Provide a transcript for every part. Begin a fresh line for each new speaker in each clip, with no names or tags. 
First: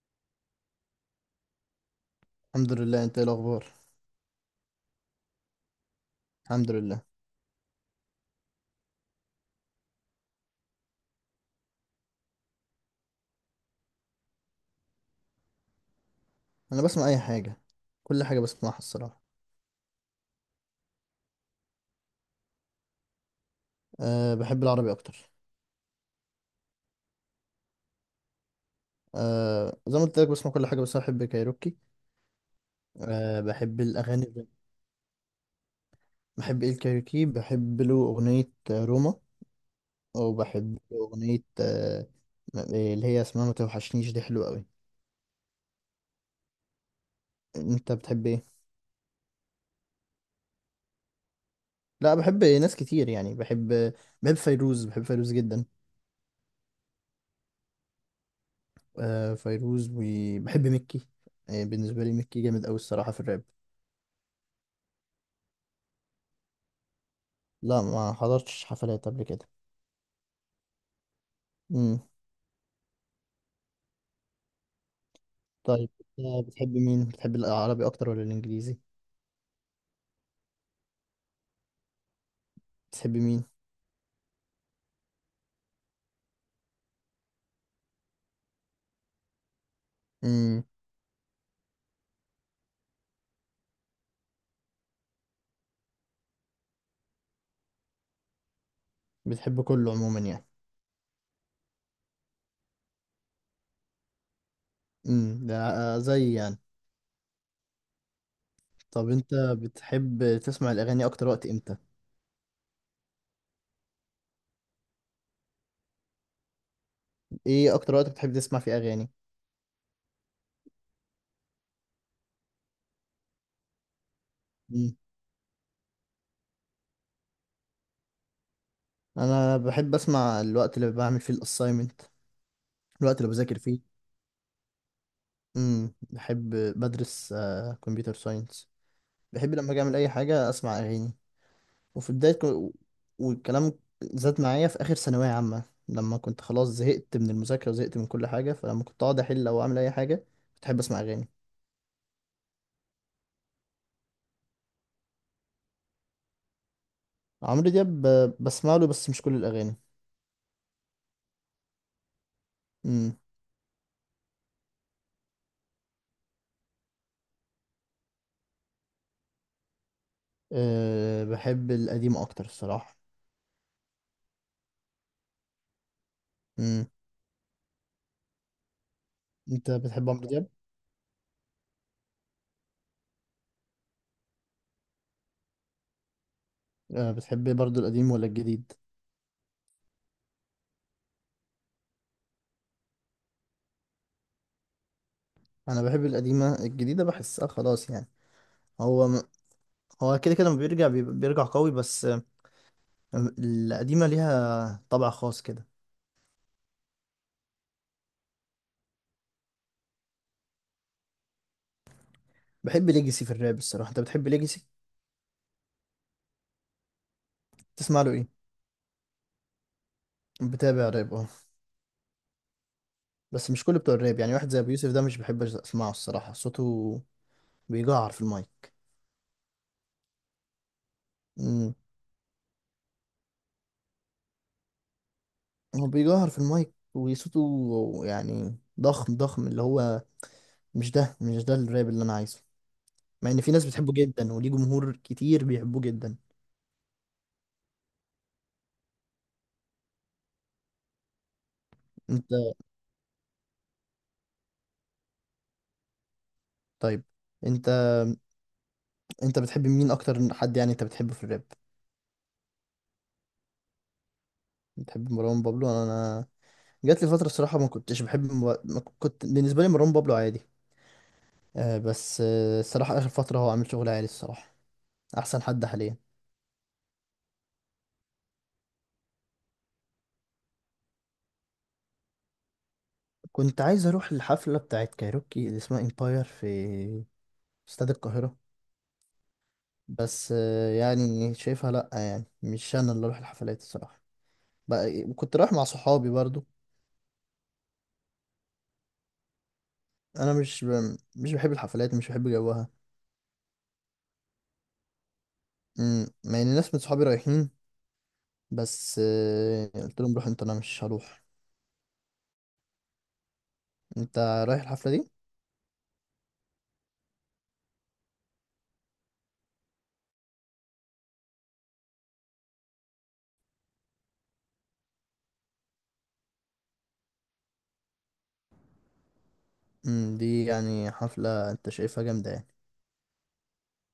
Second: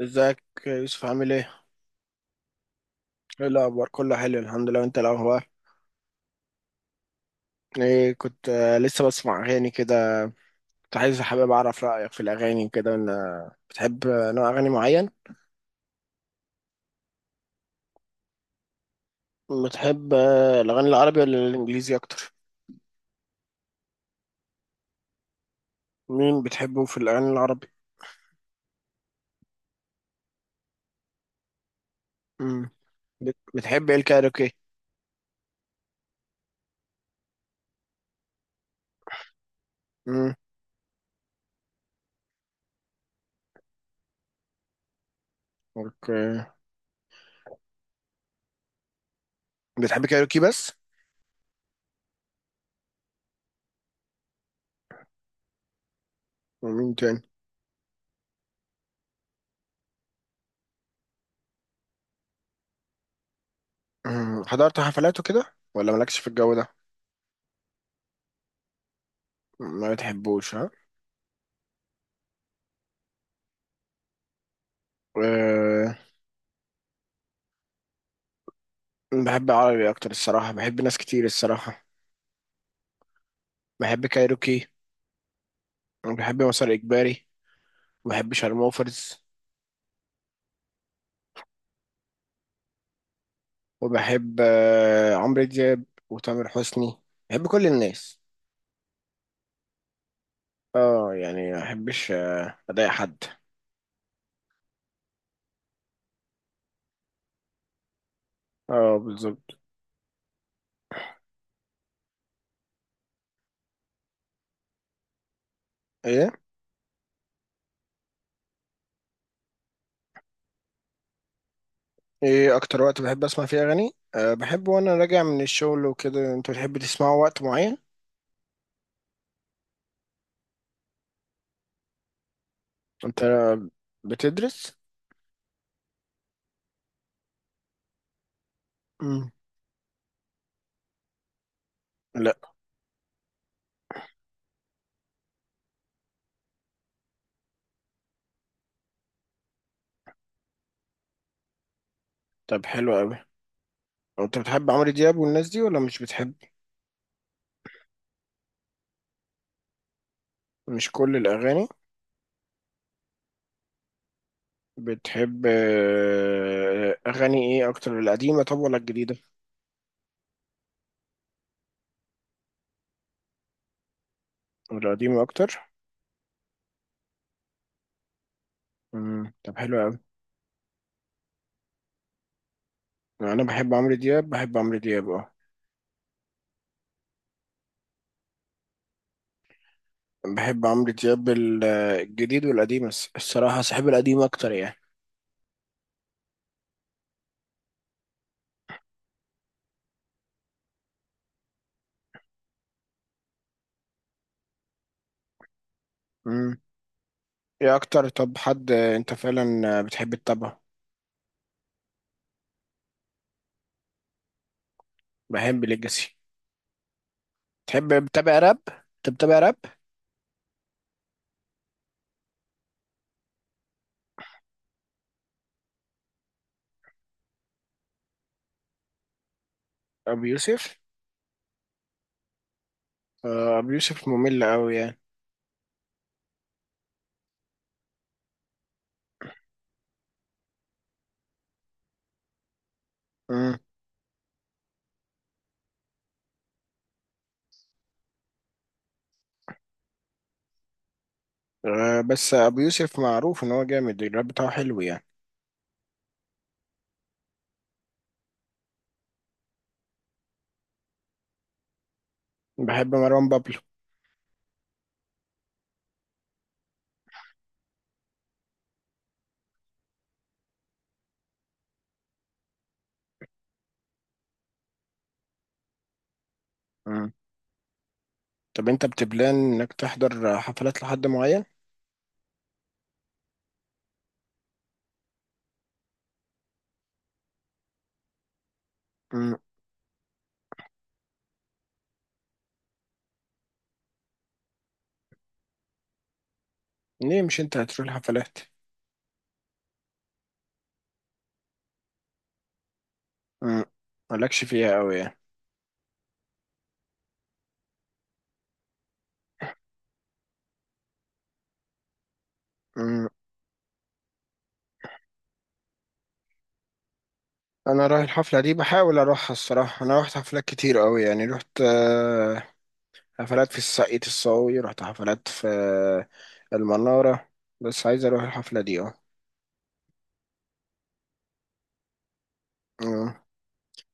ازيك يا يوسف عامل ايه؟
الحمد لله. انت ايه
ايه
الاخبار؟
الاخبار؟ كله حلو الحمد لله وانت الاخبار؟
الحمد لله.
ايه كنت لسه بسمع اغاني كده. كنت عايز حابب اعرف رايك في الاغاني كده ان بتحب نوع اغاني معين؟
انا بسمع اي حاجه، كل حاجه بسمعها الصراحه.
بتحب الاغاني العربي ولا الانجليزي اكتر؟
أه بحب العربي اكتر.
مين بتحبه في الاغاني العربي؟
أه زي ما قلت لك بسمع كل حاجه بس أنا بحب كايروكي.
امم.
أه بحب
بتحب ايه
الاغاني.
الكايروكي؟
بحب ايه الكايروكي؟ بحب له اغنيه روما،
امم.
وبحب له اغنيه أه اللي هي اسمها ما توحشنيش، دي حلوه قوي.
اوكي.
انت بتحب ايه؟
بتحب كايروكي بس؟
لا بحب ناس كتير يعني. بحب فيروز، بحب فيروز جدا.
ومين تاني؟
أه فيروز، وبحب مكي. بالنسبه لي مكي جامد قوي الصراحه في الراب.
مم. حضرت حفلاته كده ولا مالكش في الجو ده؟
لا ما حضرتش حفلات قبل كده.
ما بتحبوش ها؟
امم. طيب
أه.
أنت بتحب مين، بتحب العربي اكتر ولا الانجليزي؟
بحب عربي اكتر الصراحه، بحب ناس كتير الصراحه.
بتحب مين؟
بحب كايروكي وبحب مسار إجباري وبحب شارموفرز
امم.
وبحب عمرو دياب وتامر حسني. بحب كل الناس.
بتحب كله عموما يعني.
اه يعني ما بحبش أضايق حد.
امم، ده زي يعني.
اه
طب انت
بالظبط.
بتحب تسمع الاغاني اكتر وقت امتى؟
ايه؟
ايه اكتر وقت بتحب تسمع فيه اغاني؟
ايه اكتر وقت بحب اسمع فيه اغاني؟ بحب وانا
امم.
راجع من الشغل وكده. انت بتحب تسمعه وقت معين؟
انا بحب اسمع الوقت اللي بعمل فيه الاساينمنت، الوقت
انت
اللي بذاكر فيه.
بتدرس؟
امم، بحب. بدرس كمبيوتر ساينس.
مم.
بحب لما اجي اعمل اي حاجه اسمع اغاني. وفي بداية
لا.
والكلام زاد معايا في آخر ثانوية عامة، لما كنت خلاص زهقت من المذاكرة وزهقت من كل حاجة، فلما كنت أقعد أحل أو أعمل أي حاجة كنت أحب أسمع أغاني.
طب حلو قوي. انت بتحب عمرو دياب والناس دي ولا مش بتحب؟
عمرو دياب بسمع له بس مش كل الأغاني.
مش كل الاغاني.
امم.
بتحب أغاني إيه أكتر، القديمة طب ولا الجديدة؟
أه بحب القديم أكتر الصراحة.
القديمة أكتر؟
امم.
مم. طب
أنت
حلو أوي.
بتحب عمرو دياب؟
أنا بحب عمرو دياب، بحب عمرو دياب.
أه بتحب برضو القديم ولا الجديد؟
بحب عمرو دياب الجديد والقديم، الصراحة صاحب القديم أكتر يعني.
أنا بحب القديمة، الجديدة بحسها خلاص يعني. هو م- هو كده كده لما بيرجع بيرجع قوي، بس القديمة ليها طبع خاص كده.
مم. إيه أكتر طب حد، أنت فعلا بتحب تتابعه؟
بحب ليجاسي في الراب الصراحة. أنت بتحب ليجاسي؟
بحب ليجاسي. تحب
تسمع له ايه؟
بتابع راب؟ أنت بتابع راب؟
بتابع راب اه، بس مش كل بتوع الراب يعني. واحد زي ابو يوسف ده مش بحب اسمعه الصراحه، صوته بيجعر في المايك.
أبو يوسف؟
امم.
أبو يوسف ممل أوي يعني.
هو بيجعر في المايك وصوته يعني ضخم ضخم، اللي هو مش ده، مش ده الراب اللي انا عايزه، مع ان في
مم.
ناس بتحبه جدا وليه جمهور كتير بيحبوه جدا. انت،
بس أبو يوسف معروف إن هو جامد، الراب بتاعه حلو يعني.
طيب انت انت بتحب مين اكتر، حد يعني انت بتحبه في الراب؟
بحب مروان بابلو.
بتحب مروان بابلو. انا جات لي فتره الصراحه ما كنتش بحب، ما كنت، بالنسبه لي مروان بابلو عادي، بس الصراحة آخر فترة هو عامل شغل عالي الصراحة، أحسن حد حاليا.
مم. طب انت بتبلان انك تحضر حفلات لحد معين؟
كنت عايز أروح الحفلة بتاعت كايروكي اللي اسمها إمباير في استاد القاهرة،
مم.
بس يعني شايفها لأ، يعني مش أنا اللي أروح الحفلات الصراحة، بقى كنت رايح مع صحابي برضو.
ليه مش انت هتروح الحفلات؟
أنا مش ب... مش بحب الحفلات، مش بحب جوها.
مم. مالكش فيها قوي يعني.
مم، مع إن ناس من صحابي رايحين، بس قلت لهم روح أنت، أنا مش هروح.
مم.
أنت رايح الحفلة دي؟
انا رايح الحفله دي، بحاول اروحها الصراحه. انا رحت حفلات كتير قوي يعني، رحت حفلات في الساقية الصاوي، رحت حفلات في المناره. بس عايز اروح الحفله دي اه.
مم، دي يعني حفلة أنت شايفها جامدة يعني.
مم.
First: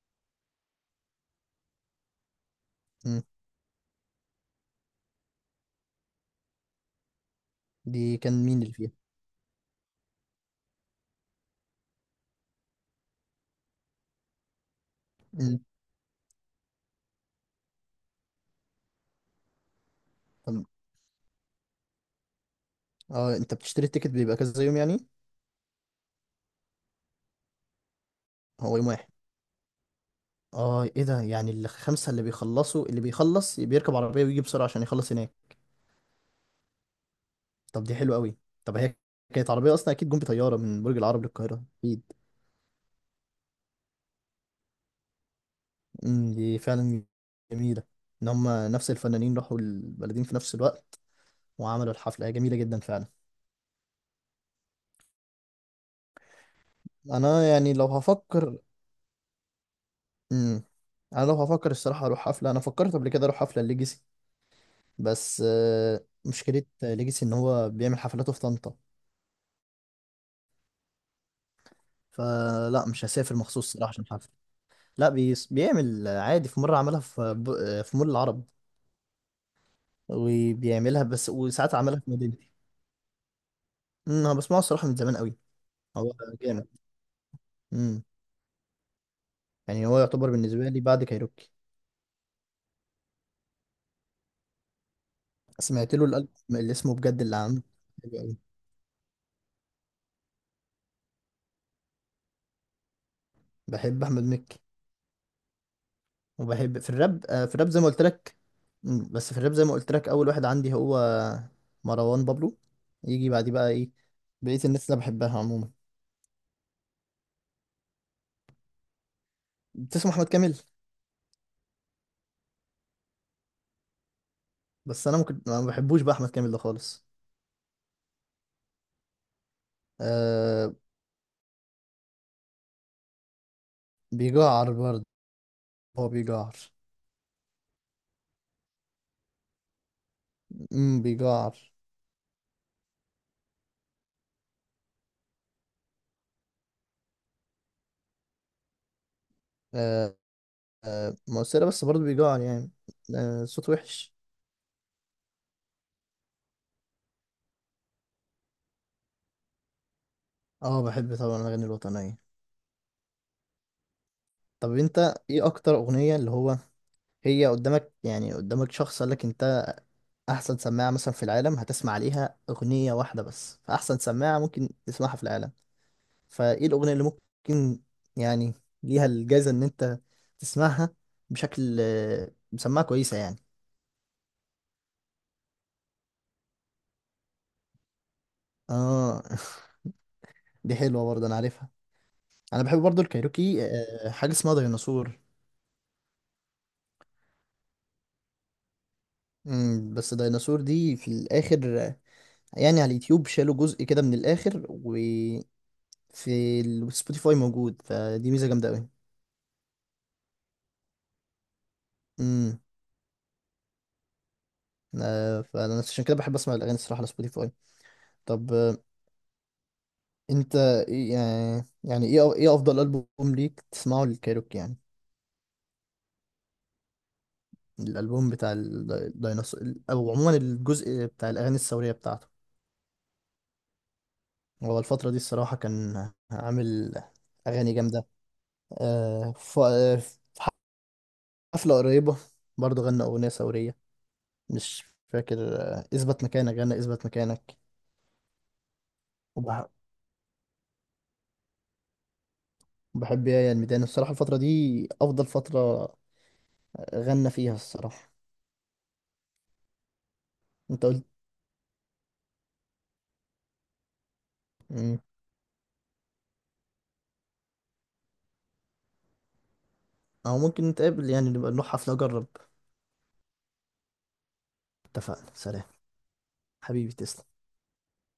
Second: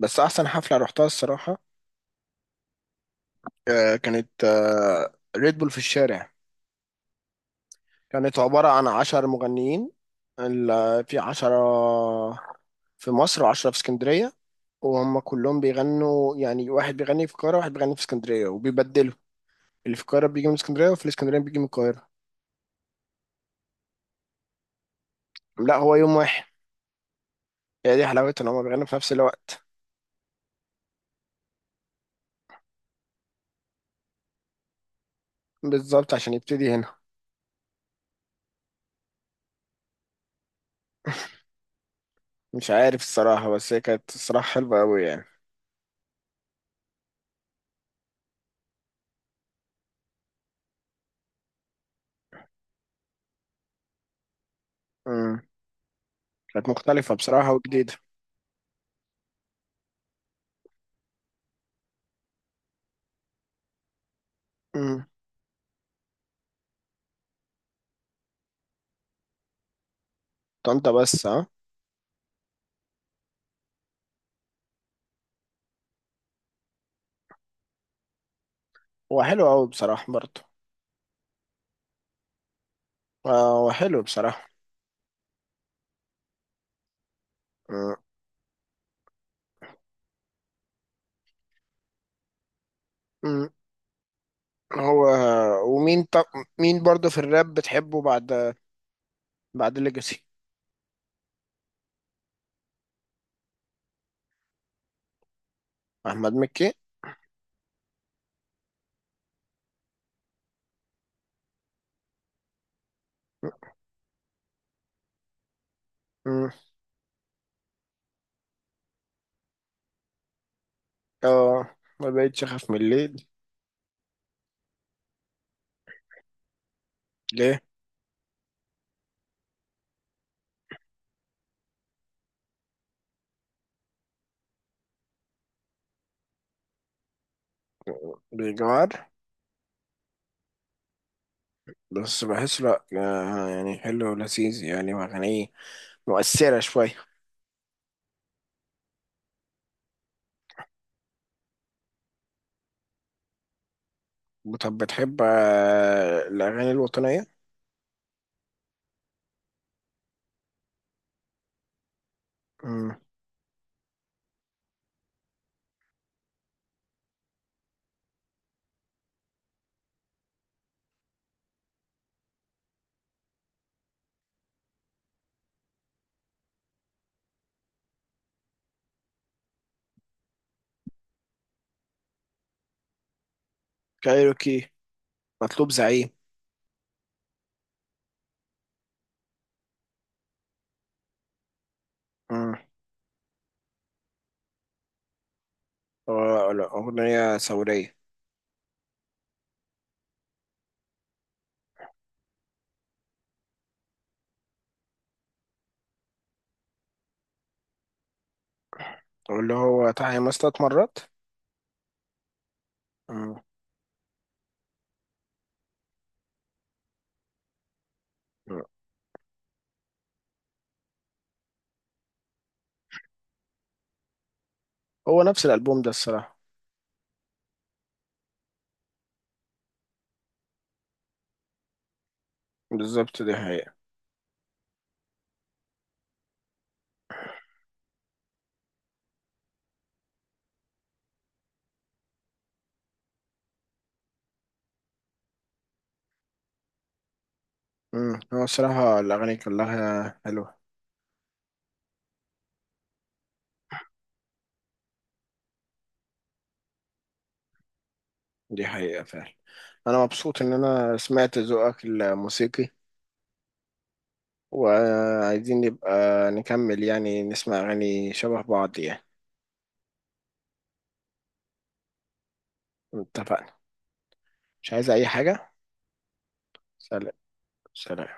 بس احسن حفله رحتها الصراحه
مم،
كانت ريد بول في الشارع.
دي
كانت
كان مين
عبارة
اللي
عن
فيها؟
10 مغنيين. في 10 في مصر و10 في اسكندرية. وهم كلهم بيغنوا، يعني واحد بيغني في القاهرة واحد بيغني في اسكندرية وبيبدلوا. اللي في القاهرة بيجي من
أم-
اسكندرية، وفي الاسكندرية بيجي من القاهرة.
اه انت بتشتري التيكت بيبقى كذا يوم يعني؟
لا، هو يوم واحد. هي دي حلاوتها، ان هما
هو
بيغنوا
يوم
في
واحد؟
نفس الوقت.
اه ايه ده يعني، الخمسة اللي بيخلصوا، اللي بيخلص بيركب عربية ويجي بسرعة عشان يخلص هناك؟
بالظبط، عشان يبتدي هنا.
طب دي حلوة قوي. طب هي كانت عربية اصلا، اكيد جم بطيارة من برج العرب للقاهرة اكيد.
مش عارف الصراحة، بس هي كانت الصراحة حلوة أوي يعني.
أمم، دي فعلا جميلة، ان هم نفس الفنانين راحوا البلدين في نفس الوقت وعملوا الحفلة. هي جميلة جدا فعلا.
امم. كانت مختلفة
انا
بصراحة
يعني لو
وجديدة.
هفكر، امم، انا لو هفكر الصراحة اروح حفلة، انا فكرت قبل كده اروح حفلة ليجاسي،
امم.
بس مشكلة ليجاسي ان هو بيعمل حفلاته في طنطا،
طنطا بس ها.
فلا مش هسافر مخصوص صراحة عشان حفلة. لا بيس بيعمل عادي، في مرة عملها في في مول العرب،
هو حلو أوي بصراحة برضه.
وبيعملها بس، وساعات عملها في مدينتي.
هو حلو
أمم، انا
بصراحة.
بسمعه الصراحة من زمان قوي، هو جامد. امم، يعني هو يعتبر بالنسبة لي بعد كايروكي.
امم. هو
سمعت
ومين
له
طب،
الألبوم اللي
مين
اسمه
برضه في
بجد، اللي
الراب
عامله
بتحبه،
حلو قوي.
بعد بعد ليجاسي؟
بحب احمد مكي،
احمد مكي.
وبحب في الراب في الراب زي ما قلت لك. أمم، بس في الراب زي ما قلت لك اول واحد عندي هو مروان بابلو. يجي بعديه بقى ايه بقية الناس اللي أنا بحبها عموما.
مم.
بتسمع احمد كامل؟
اه، ما بقتش اخاف من الليل.
بس انا ممكن ما بحبوش بقى احمد كامل ده خالص.
ليه؟
آه، بيجعر برضه، هو بيجعر.
بيجوار.
امم، بيجعر.
بس بحس لا، يعني حلو ولذيذ يعني، واغانيه مؤثرة شوية.
آه، آه مؤثرة، بس برضه بيجعر يعني. آه صوت وحش.
طب بتحب الأغاني الوطنية؟
اه بحب طبعا الاغاني الوطنية.
مم.
طب انت ايه اكتر اغنية اللي هو، هي قدامك، يعني قدامك شخص قال لك انت احسن سماعة مثلا في العالم، هتسمع عليها اغنية واحدة بس، فاحسن سماعة ممكن تسمعها في العالم، فايه الاغنيه اللي ممكن يعني ليها الجايزه ان انت تسمعها بشكل مسمعها كويسه يعني؟
كايروكي مطلوب زعيم.
اه دي حلوه برضه، انا عارفها.
مم.
انا بحب برضه الكايروكي حاجه اسمها ديناصور.
لا، أغنية ثورية.
مم، بس ديناصور دي في الاخر يعني على اليوتيوب شالوا جزء كده من الاخر، وفي السبوتيفاي موجود، فدي ميزه جامده قوي.
واللي هو تعالى 6 مرات.
امم،
مم.
فانا عشان كده بحب اسمع الاغاني الصراحه على سبوتيفاي. طب انت ايه يعني، يعني ايه افضل البوم ليك تسمعه للكايروكي يعني؟
هو نفس الألبوم ده الصراحة.
الالبوم بتاع الديناصور، او عموما الجزء بتاع الاغاني الثوريه بتاعته،
بالظبط ده.
هو الفتره دي الصراحه كان عامل اغاني جامده. في حفله قريبه برضه غنى اغنيه ثوريه، مش فاكر اثبت مكانك، غنى اثبت مكانك.
امم. هو الصراحة الأغاني
وبح-
كلها حلوة.
وبحب يا الميدان الصراحه، الفتره دي افضل فتره غنى فيها الصراحه.
دي حقيقة فعلا. أنا مبسوط إن
انت
أنا
قلت.
سمعت ذوقك الموسيقي،
مم.
وعايزين نبقى نكمل يعني، نسمع أغاني شبه بعض يعني.
او ممكن نتقابل يعني، نبقى نروح حفله اجرب.
اتفقنا. مش عايز أي
اتفقنا،
حاجة.
سلام. حبيبي
سلام.
تسلم.
سلام.